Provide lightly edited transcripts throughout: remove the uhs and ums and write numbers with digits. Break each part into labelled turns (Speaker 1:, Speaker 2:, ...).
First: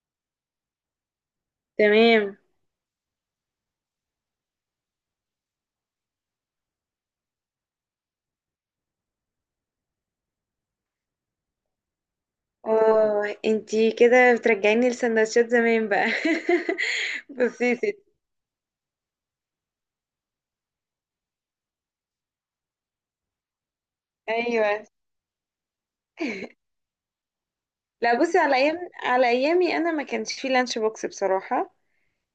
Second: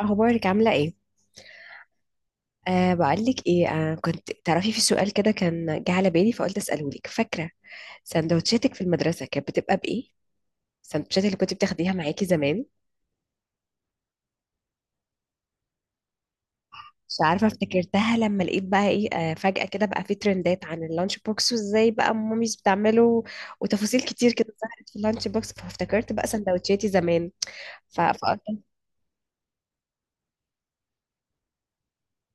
Speaker 1: اخبارك عامله ايه؟
Speaker 2: تمام.
Speaker 1: بقولك ايه، كنت تعرفي في سؤال كده كان جه على بالي فقلت اساله لك. فاكره سندوتشاتك في المدرسه كانت بتبقى بايه؟ السندوتشات اللي كنت بتاخديها معاكي زمان؟
Speaker 2: اه انتي كده بترجعيني لسندوتشات زمان بقى.
Speaker 1: مش عارفه،
Speaker 2: بصي يا ستي.
Speaker 1: افتكرتها لما لقيت بقى ايه فجاه كده بقى في ترندات عن اللانش بوكس وازاي بقى ماميز بتعمله، وتفاصيل كتير كده
Speaker 2: ايوه.
Speaker 1: ظهرت في اللانش بوكس، فافتكرت بقى سندوتشاتي زمان. ف-
Speaker 2: لا، بصي
Speaker 1: فقلت
Speaker 2: على ايامي انا ما كانش في لانش بوكس بصراحه.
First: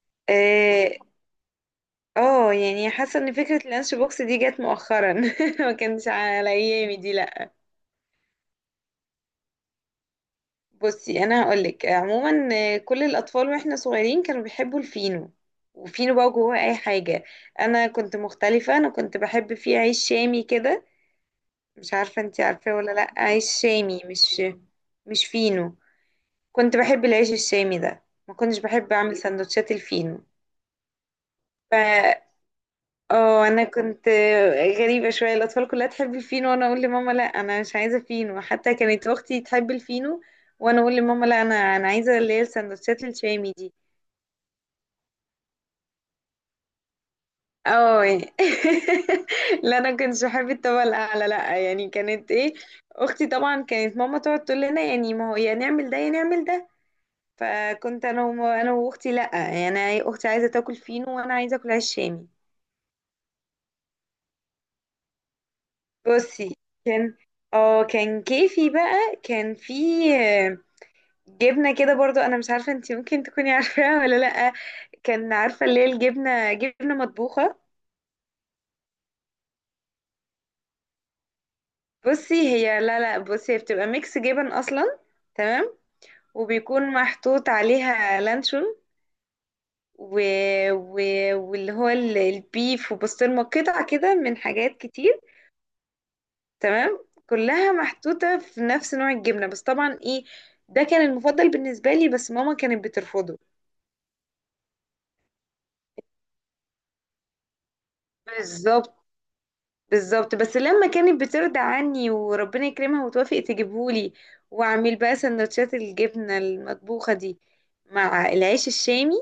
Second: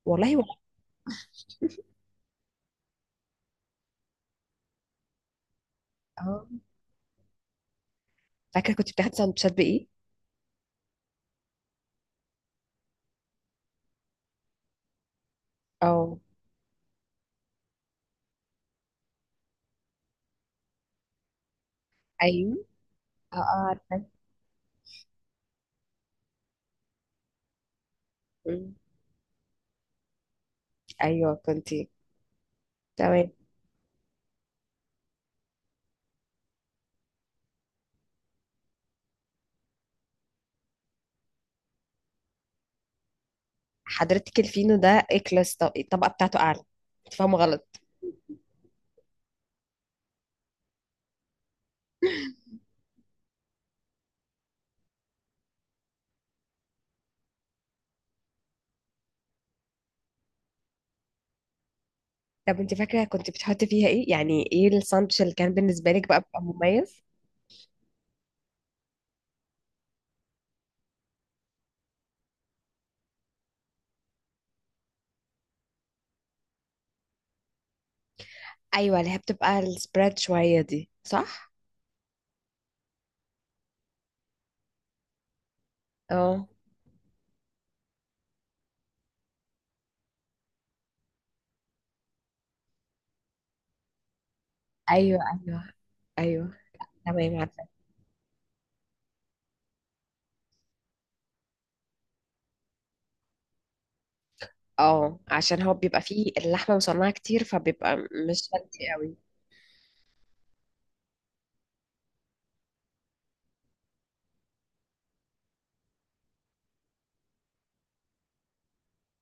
Speaker 1: والله ولا.
Speaker 2: اه. يعني حاسه ان فكره اللانش بوكس دي جت مؤخرا. ما كانش
Speaker 1: اه،
Speaker 2: على ايامي دي، لا.
Speaker 1: فاكره كنت بتاخدي سندوتشات بايه؟
Speaker 2: بصي انا هقولك عموما. كل الاطفال واحنا صغيرين كانوا بيحبوا الفينو، وفينو
Speaker 1: اه،
Speaker 2: بقى جواه اي حاجه. انا كنت مختلفه، انا كنت بحب فيه عيش شامي كده. مش عارفة انتي
Speaker 1: ايوه.
Speaker 2: عارفاه ولا لأ؟
Speaker 1: اه،
Speaker 2: عيش شامي،
Speaker 1: عارفه.
Speaker 2: مش، مش فينو. كنت بحب العيش الشامي ده، ما كنتش
Speaker 1: أمم،
Speaker 2: بحب أعمل سندوتشات الفينو.
Speaker 1: ايوه،
Speaker 2: ف
Speaker 1: كنتي. تمام.
Speaker 2: اه انا كنت غريبة شوية. الأطفال كلها تحب الفينو وانا اقول لماما لا انا مش عايزة فينو، حتى كانت اختي تحب الفينو وانا اقول لماما لا، انا عايزة اللي هي السندوتشات الشامي دي.
Speaker 1: حضرتك الفينو ده اكلس، الطبقه بتاعته اعلى، انت فاهمه غلط.
Speaker 2: اه يعني. لا، انا كنتش بحب الطبقة الأعلى، لا يعني، كانت ايه اختي. طبعا كانت ماما تقعد تقول لنا يعني، ما هو يا نعمل ده يا نعمل ده، فكنت انا انا واختي، لا يعني، أنا إيه، اختي عايزه تاكل فينو وانا عايزه اكل عيش شامي.
Speaker 1: طب انت فاكره كنت بتحطي فيها ايه؟ يعني ايه الساندوتش اللي كان بالنسبه لك بقى بيبقى
Speaker 2: بصي،
Speaker 1: مميز؟
Speaker 2: كان اه كان كيفي بقى، كان في آه، جبنه كده برضو، انا مش عارفه انتي ممكن تكوني عارفاها ولا لا. كان عارفه اللي هي الجبنه، جبنه مطبوخه.
Speaker 1: ايوه، اللي هي بتبقى السبريد شويه دي، صح؟
Speaker 2: بصي هي، لا لا، بصي هي بتبقى ميكس جبن اصلا. تمام.
Speaker 1: اه،
Speaker 2: وبيكون محطوط عليها لانشون و... و... واللي هو البيف وبسطرمه، قطع كده، من حاجات
Speaker 1: ايوه،
Speaker 2: كتير.
Speaker 1: ايوه، ايوه.
Speaker 2: تمام،
Speaker 1: تمام، عارفه.
Speaker 2: كلها محطوطة في نفس نوع الجبنة، بس طبعا ايه. ده كان المفضل بالنسبة لي، بس ماما كانت بترفضه.
Speaker 1: اه، عشان هو بيبقى فيه اللحمه مصنعه كتير، فبيبقى مش فانسي
Speaker 2: بالظبط،
Speaker 1: قوي.
Speaker 2: بالظبط. بس لما كانت بترضى عني وربنا يكرمها وتوافق تجيبهولي، واعمل بقى سندوتشات الجبنة المطبوخة دي مع العيش الشامي،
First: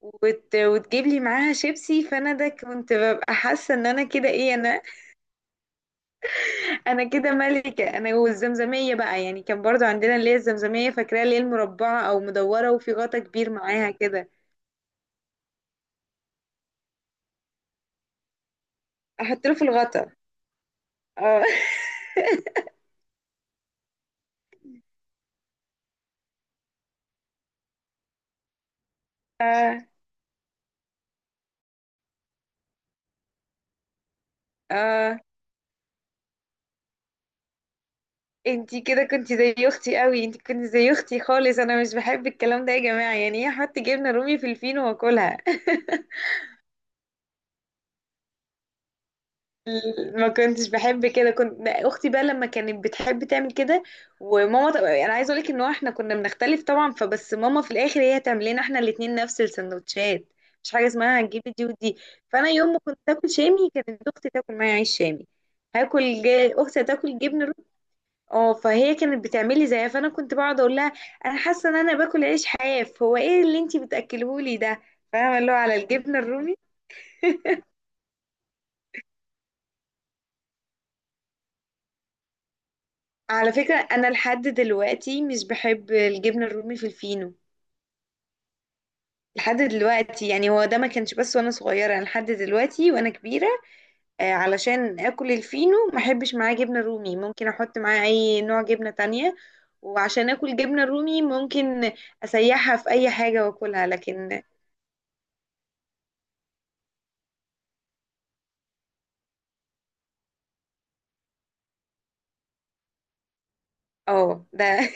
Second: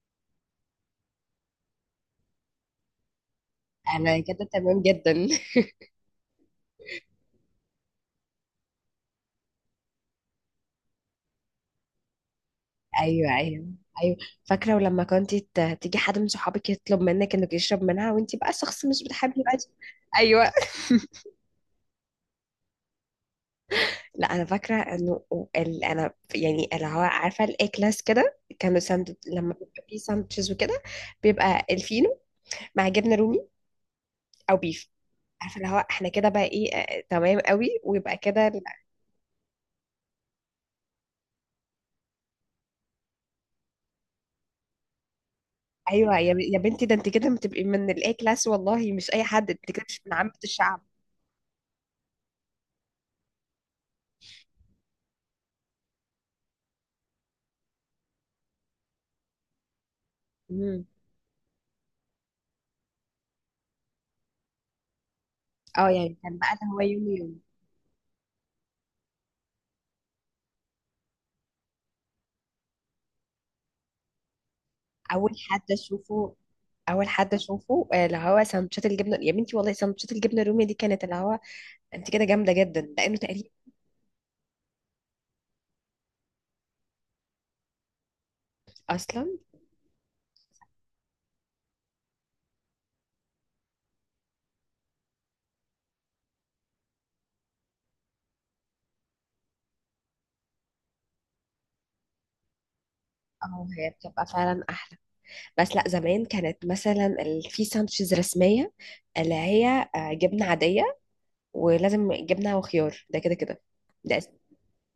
Speaker 2: وتجيب لي معاها شيبسي، فانا ده كنت ببقى حاسة ان انا
Speaker 1: انا
Speaker 2: كده
Speaker 1: كده
Speaker 2: ايه،
Speaker 1: تمام
Speaker 2: انا
Speaker 1: جدا.
Speaker 2: انا كده ملكة. انا والزمزمية بقى، يعني كان برضو عندنا اللي هي الزمزمية، فاكراها؟ اللي هي المربعة او مدورة وفي غطا
Speaker 1: ايوه،
Speaker 2: كبير
Speaker 1: ايوه،
Speaker 2: معاها
Speaker 1: ايوه.
Speaker 2: كده.
Speaker 1: فاكره ولما كنت تيجي حد من صحابك يطلب منك انك يشرب منها وانت بقى شخص مش بتحبي
Speaker 2: احط له
Speaker 1: بقى.
Speaker 2: في الغطا.
Speaker 1: ايوه.
Speaker 2: اه
Speaker 1: لا انا فاكره انه انا يعني اللي هو عارفه الاي كلاس كده، كانوا ساند لما
Speaker 2: اه.
Speaker 1: بيبقى فيه ساندوتشز وكده، بيبقى الفينو مع جبنه رومي او بيف.
Speaker 2: اه،
Speaker 1: عارفه اللي هو احنا كده بقى ايه، تمام قوي، ويبقى كده
Speaker 2: انتي كده كنتي زي اختي قوي، انتي كنتي زي اختي خالص. انا مش بحب الكلام ده يا جماعة، يعني ايه احط جبنة رومي في الفينو واكلها؟
Speaker 1: ايوه. يا بنتي، ده انت كده بتبقي من الاي كلاس والله، مش اي حد، انت كده مش من
Speaker 2: ما
Speaker 1: عامه
Speaker 2: كنتش
Speaker 1: الشعب.
Speaker 2: بحب كده، كنت اختي بقى لما كانت بتحب تعمل كده. وماما انا عايزه اقولك ان هو احنا كنا بنختلف طبعا، فبس ماما في الاخر هي تعمل لنا احنا الاتنين نفس السندوتشات. مش
Speaker 1: مم.
Speaker 2: حاجه اسمها هنجيب دي ودي. فانا يوم ما كنت اكل شامي كانت اختي تاكل معايا عيش شامي.
Speaker 1: اه يعني كان بقى اللي هو
Speaker 2: اختي
Speaker 1: يوم
Speaker 2: تاكل
Speaker 1: يوم.
Speaker 2: جبن روت. اه، فهي كانت بتعمل لي زيها، فانا كنت بقعد اقول لها، انا حاسه ان انا باكل عيش حاف، هو ايه اللي انتي بتاكلهولي ده؟
Speaker 1: اول
Speaker 2: فاهمه؟ اللي هو
Speaker 1: حد
Speaker 2: على الجبنه
Speaker 1: اشوفه،
Speaker 2: الرومي.
Speaker 1: اول حد اشوفه اللي هو سندوتشات الجبنه. يا بنتي والله سندوتشات الجبنه الرومي دي كانت اللي هو، انت كده جامده جدا، لانه تقريبا
Speaker 2: على فكرة أنا لحد دلوقتي مش بحب الجبنة الرومي في الفينو.
Speaker 1: اصلا.
Speaker 2: لحد دلوقتي، يعني هو ده ما كانش بس وأنا صغيرة، أنا لحد دلوقتي وأنا كبيرة. علشان آكل الفينو ما أحبش معاه جبنة رومي، ممكن أحط معاه أي نوع جبنة تانية. وعشان آكل جبنة رومي، ممكن أسيحها في أي حاجة
Speaker 1: اه،
Speaker 2: وآكلها،
Speaker 1: هي بتبقى
Speaker 2: لكن.
Speaker 1: فعلا احلى، بس لا زمان كانت مثلا في ساندوتشز رسميه اللي هي جبنه عاديه، ولازم جبنه وخيار، ده كده كده. ده
Speaker 2: اه
Speaker 1: أس-
Speaker 2: ده.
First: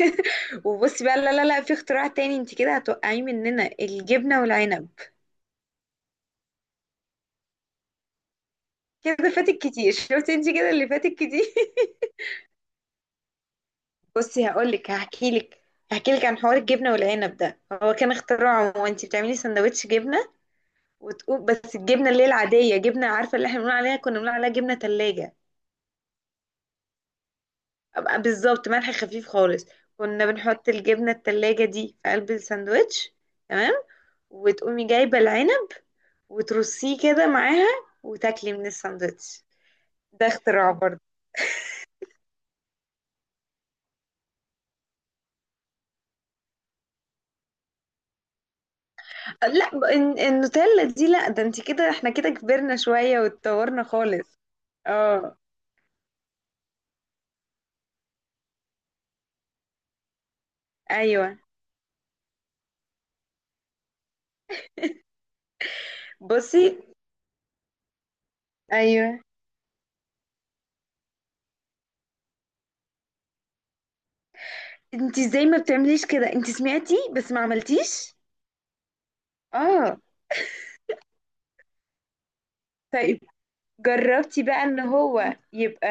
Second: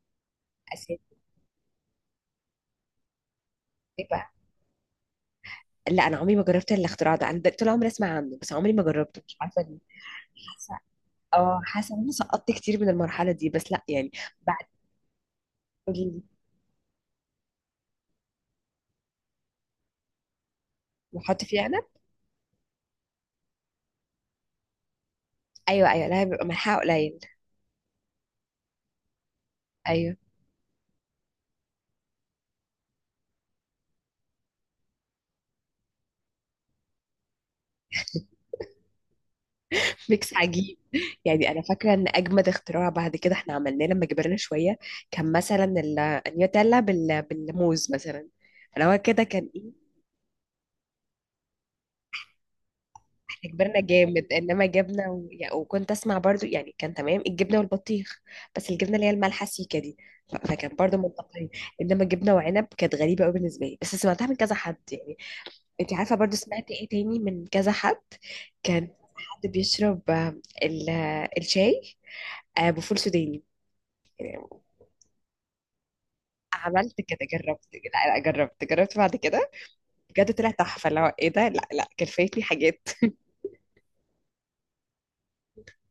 Speaker 1: اساسي.
Speaker 2: وبصي بقى، لا لا لا، في اختراع تاني انت كده هتوقعيه مننا،
Speaker 1: إيه بقى؟
Speaker 2: الجبنة والعنب.
Speaker 1: لا انا عمري ما جربت الاختراع ده، انا طول عمري اسمع عنه بس عمري ما جربته،
Speaker 2: كده
Speaker 1: مش
Speaker 2: فاتك
Speaker 1: عارفه ليه.
Speaker 2: كتير، شفتي انت كده
Speaker 1: حاسه،
Speaker 2: اللي فاتك كتير.
Speaker 1: اه حاسه ان انا سقطت كتير من المرحله دي، بس لا يعني.
Speaker 2: بصي
Speaker 1: بعد،
Speaker 2: هقول لك، هحكي لك
Speaker 1: قولي
Speaker 2: هحكي
Speaker 1: لي.
Speaker 2: لك عن حوار الجبنه والعنب ده. هو كان اختراعه، وانت بتعملي سندوتش جبنه،
Speaker 1: وحط
Speaker 2: وتقوم
Speaker 1: فيه
Speaker 2: بس
Speaker 1: عنب؟
Speaker 2: الجبنه اللي هي العاديه، جبنه، عارفه اللي احنا بنقول عليها، كنا بنقول عليها جبنه تلاجة.
Speaker 1: ايوه، ايوه، لا بيبقى ملحها قليل.
Speaker 2: أبقى بالظبط، ملح خفيف خالص.
Speaker 1: ايوه.
Speaker 2: كنا بنحط الجبنه التلاجة دي في قلب الساندوتش، تمام، وتقومي جايبه العنب وترصيه كده معاها وتاكلي من الساندوتش. ده
Speaker 1: ميكس
Speaker 2: اختراع
Speaker 1: عجيب.
Speaker 2: برضه.
Speaker 1: يعني انا فاكره ان اجمد اختراع بعد كده احنا عملناه لما كبرنا شويه، كان مثلا النيوتيلا بالموز مثلا. انا هو كده كان
Speaker 2: لا،
Speaker 1: ايه.
Speaker 2: النوتيلا دي، لا، ده انت كده، احنا كده كبرنا شويه
Speaker 1: احنا كبرنا
Speaker 2: واتطورنا
Speaker 1: جامد.
Speaker 2: خالص.
Speaker 1: انما جبنه و...
Speaker 2: اه.
Speaker 1: يعني وكنت اسمع برضو يعني كان تمام الجبنه والبطيخ، بس الجبنه اللي هي المالحه سيكه دي، فكان برضو
Speaker 2: ايوه.
Speaker 1: منطقي. انما جبنه وعنب كانت غريبه قوي بالنسبه لي، بس سمعتها من كذا حد يعني. انت عارفه برضو
Speaker 2: بصي.
Speaker 1: سمعت ايه تاني من كذا حد؟ كان
Speaker 2: ايوه.
Speaker 1: حد بيشرب الشاي بفول سوداني.
Speaker 2: انت ازاي ما بتعمليش كده؟ انت
Speaker 1: عملت
Speaker 2: سمعتي
Speaker 1: كده،
Speaker 2: بس ما
Speaker 1: جربت، لا
Speaker 2: عملتيش.
Speaker 1: لا جربت، جربت بعد كده،
Speaker 2: اه.
Speaker 1: بجد طلع تحفة اللي هو ايه ده، لا لا كان فايتني حاجات.
Speaker 2: طيب، جربتي بقى ان هو يبقى،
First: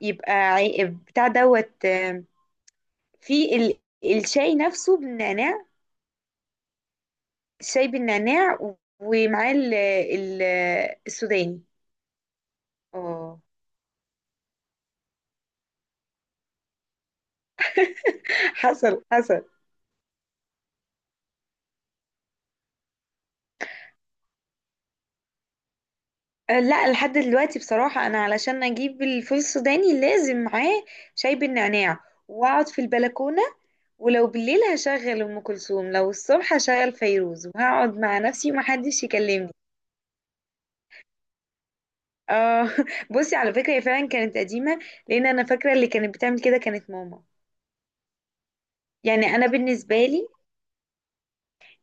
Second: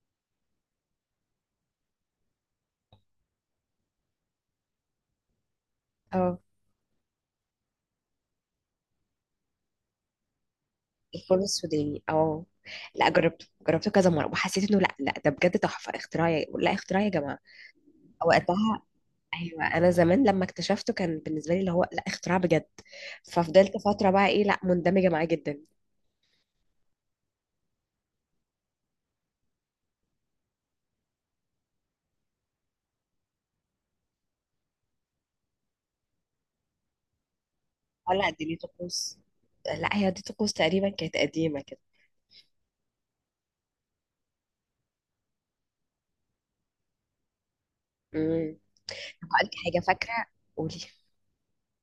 Speaker 2: بتاع دوت في الشاي نفسه بالنعناع.
Speaker 1: اه،
Speaker 2: الشاي بالنعناع ومعاه
Speaker 1: الفول
Speaker 2: السوداني.
Speaker 1: السوداني. اه، لا
Speaker 2: اه،
Speaker 1: جربته، جربته كذا مرة وحسيت انه لا لا ده بجد تحفة اختراع لا اختراع يا جماعة وقتها.
Speaker 2: حصل حصل.
Speaker 1: ايوه، انا زمان لما اكتشفته كان بالنسبة لي اللي هو لا اختراع بجد، ففضلت فترة بقى ايه لا مندمجة معاه جدا.
Speaker 2: لا، لحد دلوقتي بصراحة انا علشان اجيب الفول السوداني لازم معاه شاي بالنعناع، واقعد في البلكونة، ولو بالليل هشغل ام كلثوم، لو الصبح هشغل فيروز، وهقعد
Speaker 1: اه،
Speaker 2: مع
Speaker 1: لا دي
Speaker 2: نفسي
Speaker 1: ليه
Speaker 2: ومحدش
Speaker 1: طقوس،
Speaker 2: يكلمني.
Speaker 1: لا هي دي طقوس تقريبا كانت قديمة كده.
Speaker 2: اه بصي على فكرة هي فعلا كانت قديمة، لان انا فاكرة اللي كانت بتعمل كده كانت ماما.
Speaker 1: امم.
Speaker 2: يعني انا
Speaker 1: هقولك حاجة
Speaker 2: بالنسبة
Speaker 1: فاكرة،
Speaker 2: لي
Speaker 1: قولي.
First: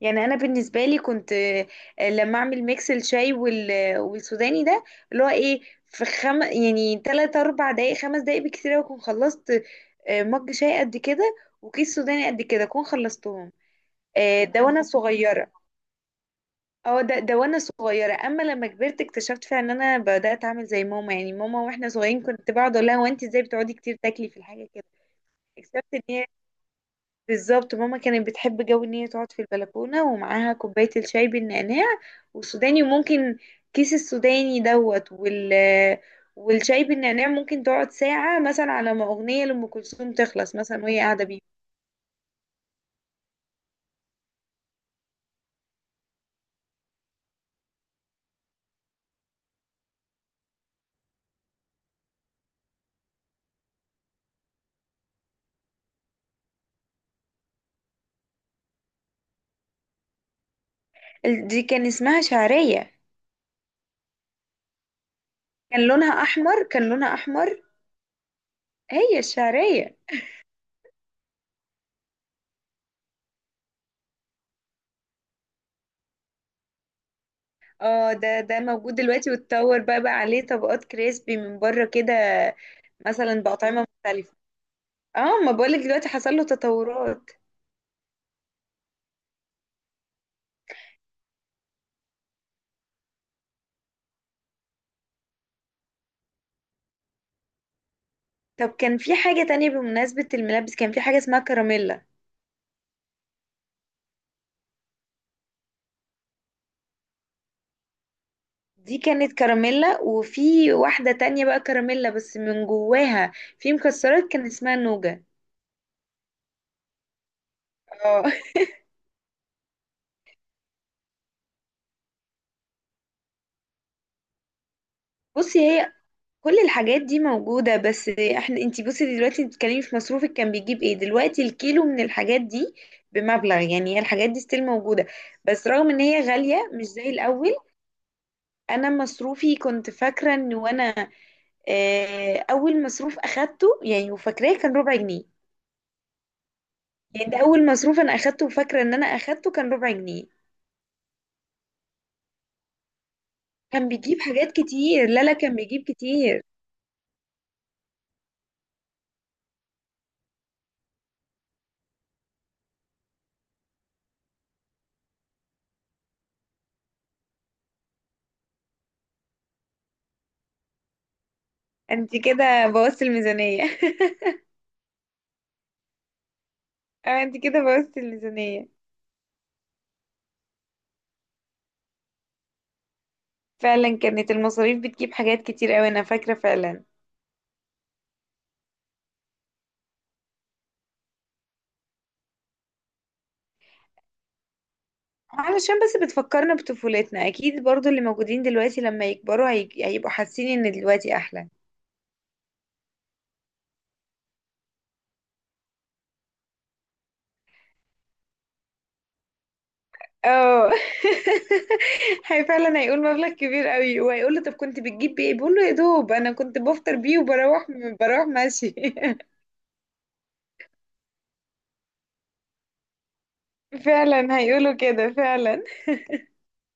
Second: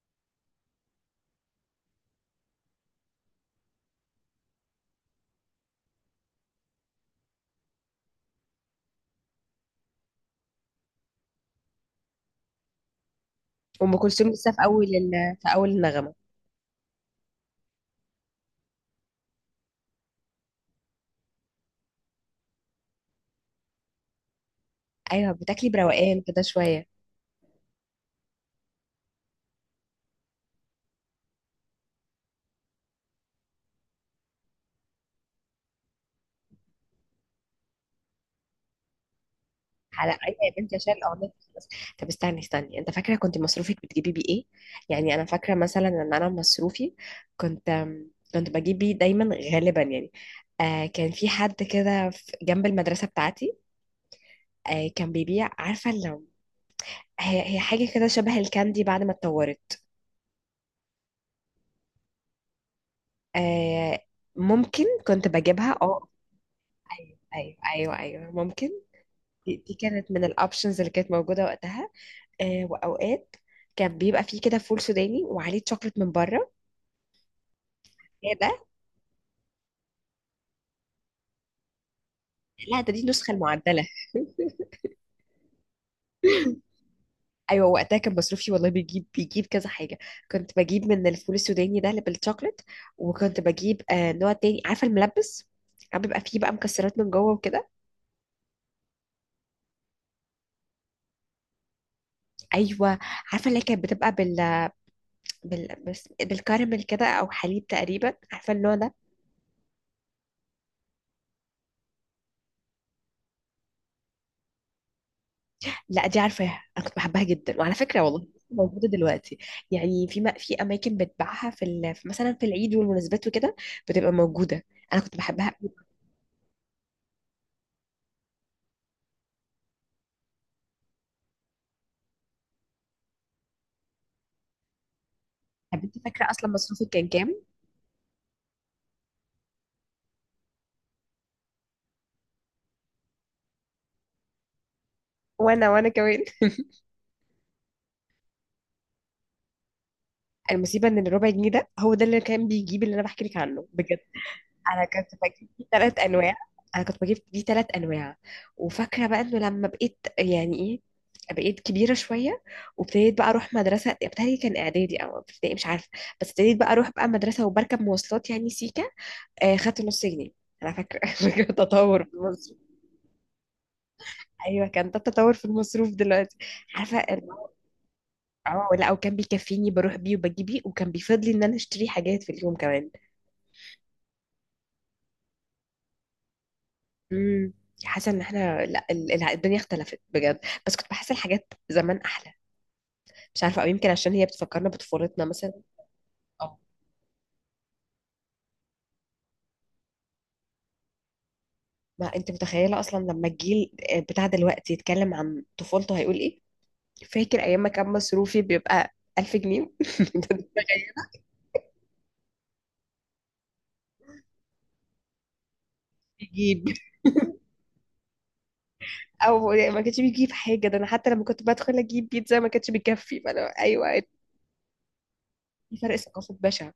Speaker 2: يعني انا بالنسبة لي كنت، لما اعمل ميكس الشاي والسوداني ده، اللي هو ايه، في يعني 3 4 دقايق 5 دقايق بكتير أوي اكون خلصت. مج شاي قد كده وكيس سوداني قد كده اكون خلصتهم.
Speaker 1: أم كلثوم لسه
Speaker 2: ده
Speaker 1: في
Speaker 2: وانا
Speaker 1: أول في
Speaker 2: صغيرة.
Speaker 1: أول النغمة.
Speaker 2: اه، ده وانا صغيره. اما لما كبرت اكتشفت فعلا ان انا بدات اعمل زي ماما، يعني ماما واحنا صغيرين كنت بقعد اقول لها، هو انت ازاي بتقعدي كتير تاكلي في الحاجه كده؟
Speaker 1: ايوه، بتاكلي
Speaker 2: اكتشفت ان
Speaker 1: بروقان
Speaker 2: هي
Speaker 1: كده شويه.
Speaker 2: بالظبط ماما كانت بتحب جو ان هي تقعد في البلكونه ومعاها كوبايه الشاي بالنعناع والسوداني، وممكن كيس السوداني دوت والشاي بالنعناع ممكن تقعد ساعه مثلا على ما اغنيه لام
Speaker 1: على،
Speaker 2: كلثوم
Speaker 1: ايوه
Speaker 2: تخلص
Speaker 1: يا بنتي
Speaker 2: مثلا
Speaker 1: عشان
Speaker 2: وهي قاعده
Speaker 1: الاغنيه
Speaker 2: بيه.
Speaker 1: تخلص. طب استني استني، انت فاكره كنت مصروفك بتجيبي بيه ايه؟ يعني انا فاكره مثلا ان انا مصروفي كنت كنت بجيب بيه دايما غالبا يعني. آه كان في حد كده جنب المدرسه بتاعتي، آه كان بيبيع، عارفه لو، هي هي حاجه كده شبه الكاندي بعد ما اتطورت.
Speaker 2: دي كان اسمها شعريه.
Speaker 1: آه، ممكن كنت بجيبها،
Speaker 2: كان
Speaker 1: اه.
Speaker 2: لونها احمر، كان لونها
Speaker 1: ايوه، ايوه،
Speaker 2: احمر.
Speaker 1: ايوه، ايوه، ممكن.
Speaker 2: هي
Speaker 1: دي
Speaker 2: الشعريه.
Speaker 1: كانت من الاوبشنز اللي كانت موجوده وقتها. آه، واوقات كان بيبقى فيه كده فول سوداني وعليه شوكليت من بره.
Speaker 2: اه،
Speaker 1: ايه
Speaker 2: ده
Speaker 1: ده؟
Speaker 2: موجود دلوقتي، واتطور بقى، عليه طبقات كريسبي من بره كده
Speaker 1: لا ده دي النسخه
Speaker 2: مثلا بأطعمة
Speaker 1: المعدله.
Speaker 2: مختلفة. اه، ما بقولك دلوقتي حصل له تطورات.
Speaker 1: ايوه، وقتها كان مصروفي والله بيجيب كذا حاجه. كنت بجيب من الفول السوداني ده اللي بالشوكليت، وكنت بجيب آه نوع تاني، عارفه الملبس، عم بيبقى فيه بقى مكسرات من جوه وكده.
Speaker 2: طب كان في حاجة تانية، بمناسبة الملابس كان في حاجة اسمها كراميلا.
Speaker 1: ايوه عارفه، اللي هي كانت بتبقى بالكراميل كده او حليب تقريبا، عارفه النوع ده.
Speaker 2: دي كانت كراميلا، وفي واحدة تانية بقى كراميلا، بس من جواها في مكسرات كان اسمها نوجا.
Speaker 1: لا دي عارفاها، انا كنت بحبها جدا، وعلى فكره والله
Speaker 2: اه.
Speaker 1: موجوده دلوقتي. يعني في اماكن بتباعها في مثلا في العيد والمناسبات وكده بتبقى موجوده. انا كنت بحبها
Speaker 2: بصي
Speaker 1: قوي.
Speaker 2: هي كل الحاجات دي موجودة، بس احنا، انتي بصي دلوقتي بتتكلمي في مصروفك كان بيجيب ايه، دلوقتي الكيلو من الحاجات دي بمبلغ، يعني هي الحاجات دي ستيل موجودة، بس
Speaker 1: طب
Speaker 2: رغم
Speaker 1: انت
Speaker 2: ان هي
Speaker 1: فاكره اصلا
Speaker 2: غالية
Speaker 1: مصروفي
Speaker 2: مش
Speaker 1: كان
Speaker 2: زي
Speaker 1: كام؟
Speaker 2: الأول. انا مصروفي كنت فاكرة ان وانا، اه، اول مصروف اخدته يعني وفاكراه كان ربع جنيه.
Speaker 1: وانا، وانا كمان.
Speaker 2: يعني ده اول مصروف انا اخدته وفاكرة ان انا اخدته كان ربع جنيه.
Speaker 1: المصيبه ان الربع جنيه ده هو ده اللي كان بيجيب اللي انا بحكي لك عنه
Speaker 2: كان
Speaker 1: بجد.
Speaker 2: بيجيب حاجات
Speaker 1: انا
Speaker 2: كتير،
Speaker 1: كنت
Speaker 2: لا لا،
Speaker 1: بجيب
Speaker 2: كان
Speaker 1: دي
Speaker 2: بيجيب
Speaker 1: ثلاث انواع
Speaker 2: كتير.
Speaker 1: انا كنت بجيب دي ثلاث انواع. وفاكره بقى انه لما بقيت يعني ايه، بقيت كبيره شويه، وابتديت بقى اروح مدرسه ابتدائي، كان اعدادي او ابتدائي مش عارفه، بس ابتديت بقى اروح بقى مدرسه وبركب مواصلات يعني سيكه، آه خدت نص جنيه انا فاكره. فاكره تطور في
Speaker 2: انتي
Speaker 1: المصروف.
Speaker 2: كده بوظتي الميزانية.
Speaker 1: ايوه كان ده التطور في المصروف دلوقتي. عارفه
Speaker 2: اه، انتي كده بوظتي
Speaker 1: اه،
Speaker 2: الميزانية.
Speaker 1: لا وكان بيكفيني، بروح بيه وبجيب بيه، وكان بيفضلي ان انا اشتري حاجات في اليوم كمان.
Speaker 2: فعلا كانت المصاريف بتجيب حاجات كتير قوي، انا فاكرة فعلا.
Speaker 1: امم. حاسه ان احنا لا، الدنيا اختلفت بجد. بس كنت بحس الحاجات زمان احلى، مش عارفه، او يمكن عشان هي بتفكرنا بطفولتنا مثلا.
Speaker 2: علشان بس بتفكرنا
Speaker 1: اه،
Speaker 2: بطفولتنا اكيد، برضو اللي موجودين دلوقتي لما يكبروا هيبقوا حاسين ان دلوقتي احلى.
Speaker 1: ما انت متخيله اصلا لما الجيل بتاع دلوقتي يتكلم عن طفولته هيقول ايه. فاكر ايام ما كان مصروفي بيبقى 1000 جنيه ده.
Speaker 2: اه.
Speaker 1: تخيل.
Speaker 2: هي فعلا هيقول مبلغ كبير قوي، وهيقول له طب كنت بتجيب بيه إيه؟ بيقول له يا دوب انا كنت
Speaker 1: بيجيب
Speaker 2: بفطر بيه وبروح ماشي.
Speaker 1: او ما كانش بيجيب حاجه، ده انا حتى لما كنت بدخل اجيب بيتزا ما كانش بيكفي، فانا ايوه،
Speaker 2: فعلا هيقولوا كده فعلا.
Speaker 1: في فرق ثقافه بشع.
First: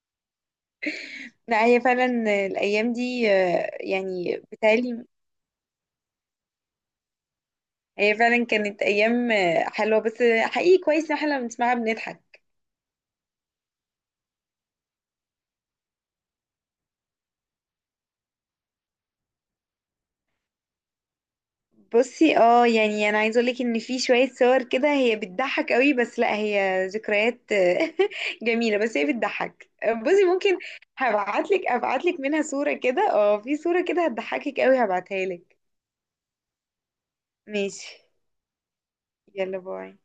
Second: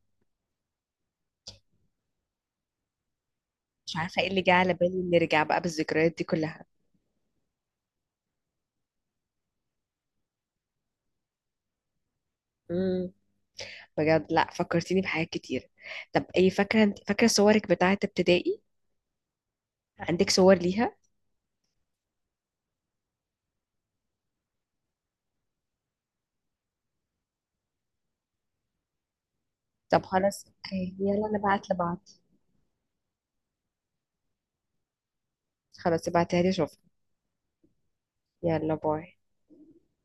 Speaker 2: لا هي فعلا الايام دي
Speaker 1: مش عارفه ايه اللي
Speaker 2: يعني
Speaker 1: جه على بالي
Speaker 2: بتالي.
Speaker 1: نرجع بقى بالذكريات دي
Speaker 2: هي فعلا كانت ايام حلوة بس حقيقي كويس ان احنا لما بنسمعها بنضحك.
Speaker 1: كلها، بجد لا فكرتيني بحاجات كتير. طب ايه، فاكره انت فاكره صورك بتاعه ابتدائي؟ عندك صور ليها؟
Speaker 2: بصي، اه يعني انا عايزه اقولك ان في شويه صور كده هي بتضحك قوي، بس لا هي ذكريات جميله، بس هي بتضحك.
Speaker 1: طب
Speaker 2: بصي
Speaker 1: خلاص
Speaker 2: ممكن،
Speaker 1: يلا نبعت لبعض.
Speaker 2: ابعتلك منها صوره كده، اه في صوره كده هتضحكك قوي هبعتها لك.
Speaker 1: خلاص ابعتها لي اشوفها.
Speaker 2: ماشي.
Speaker 1: يلا باي.
Speaker 2: يلا باي.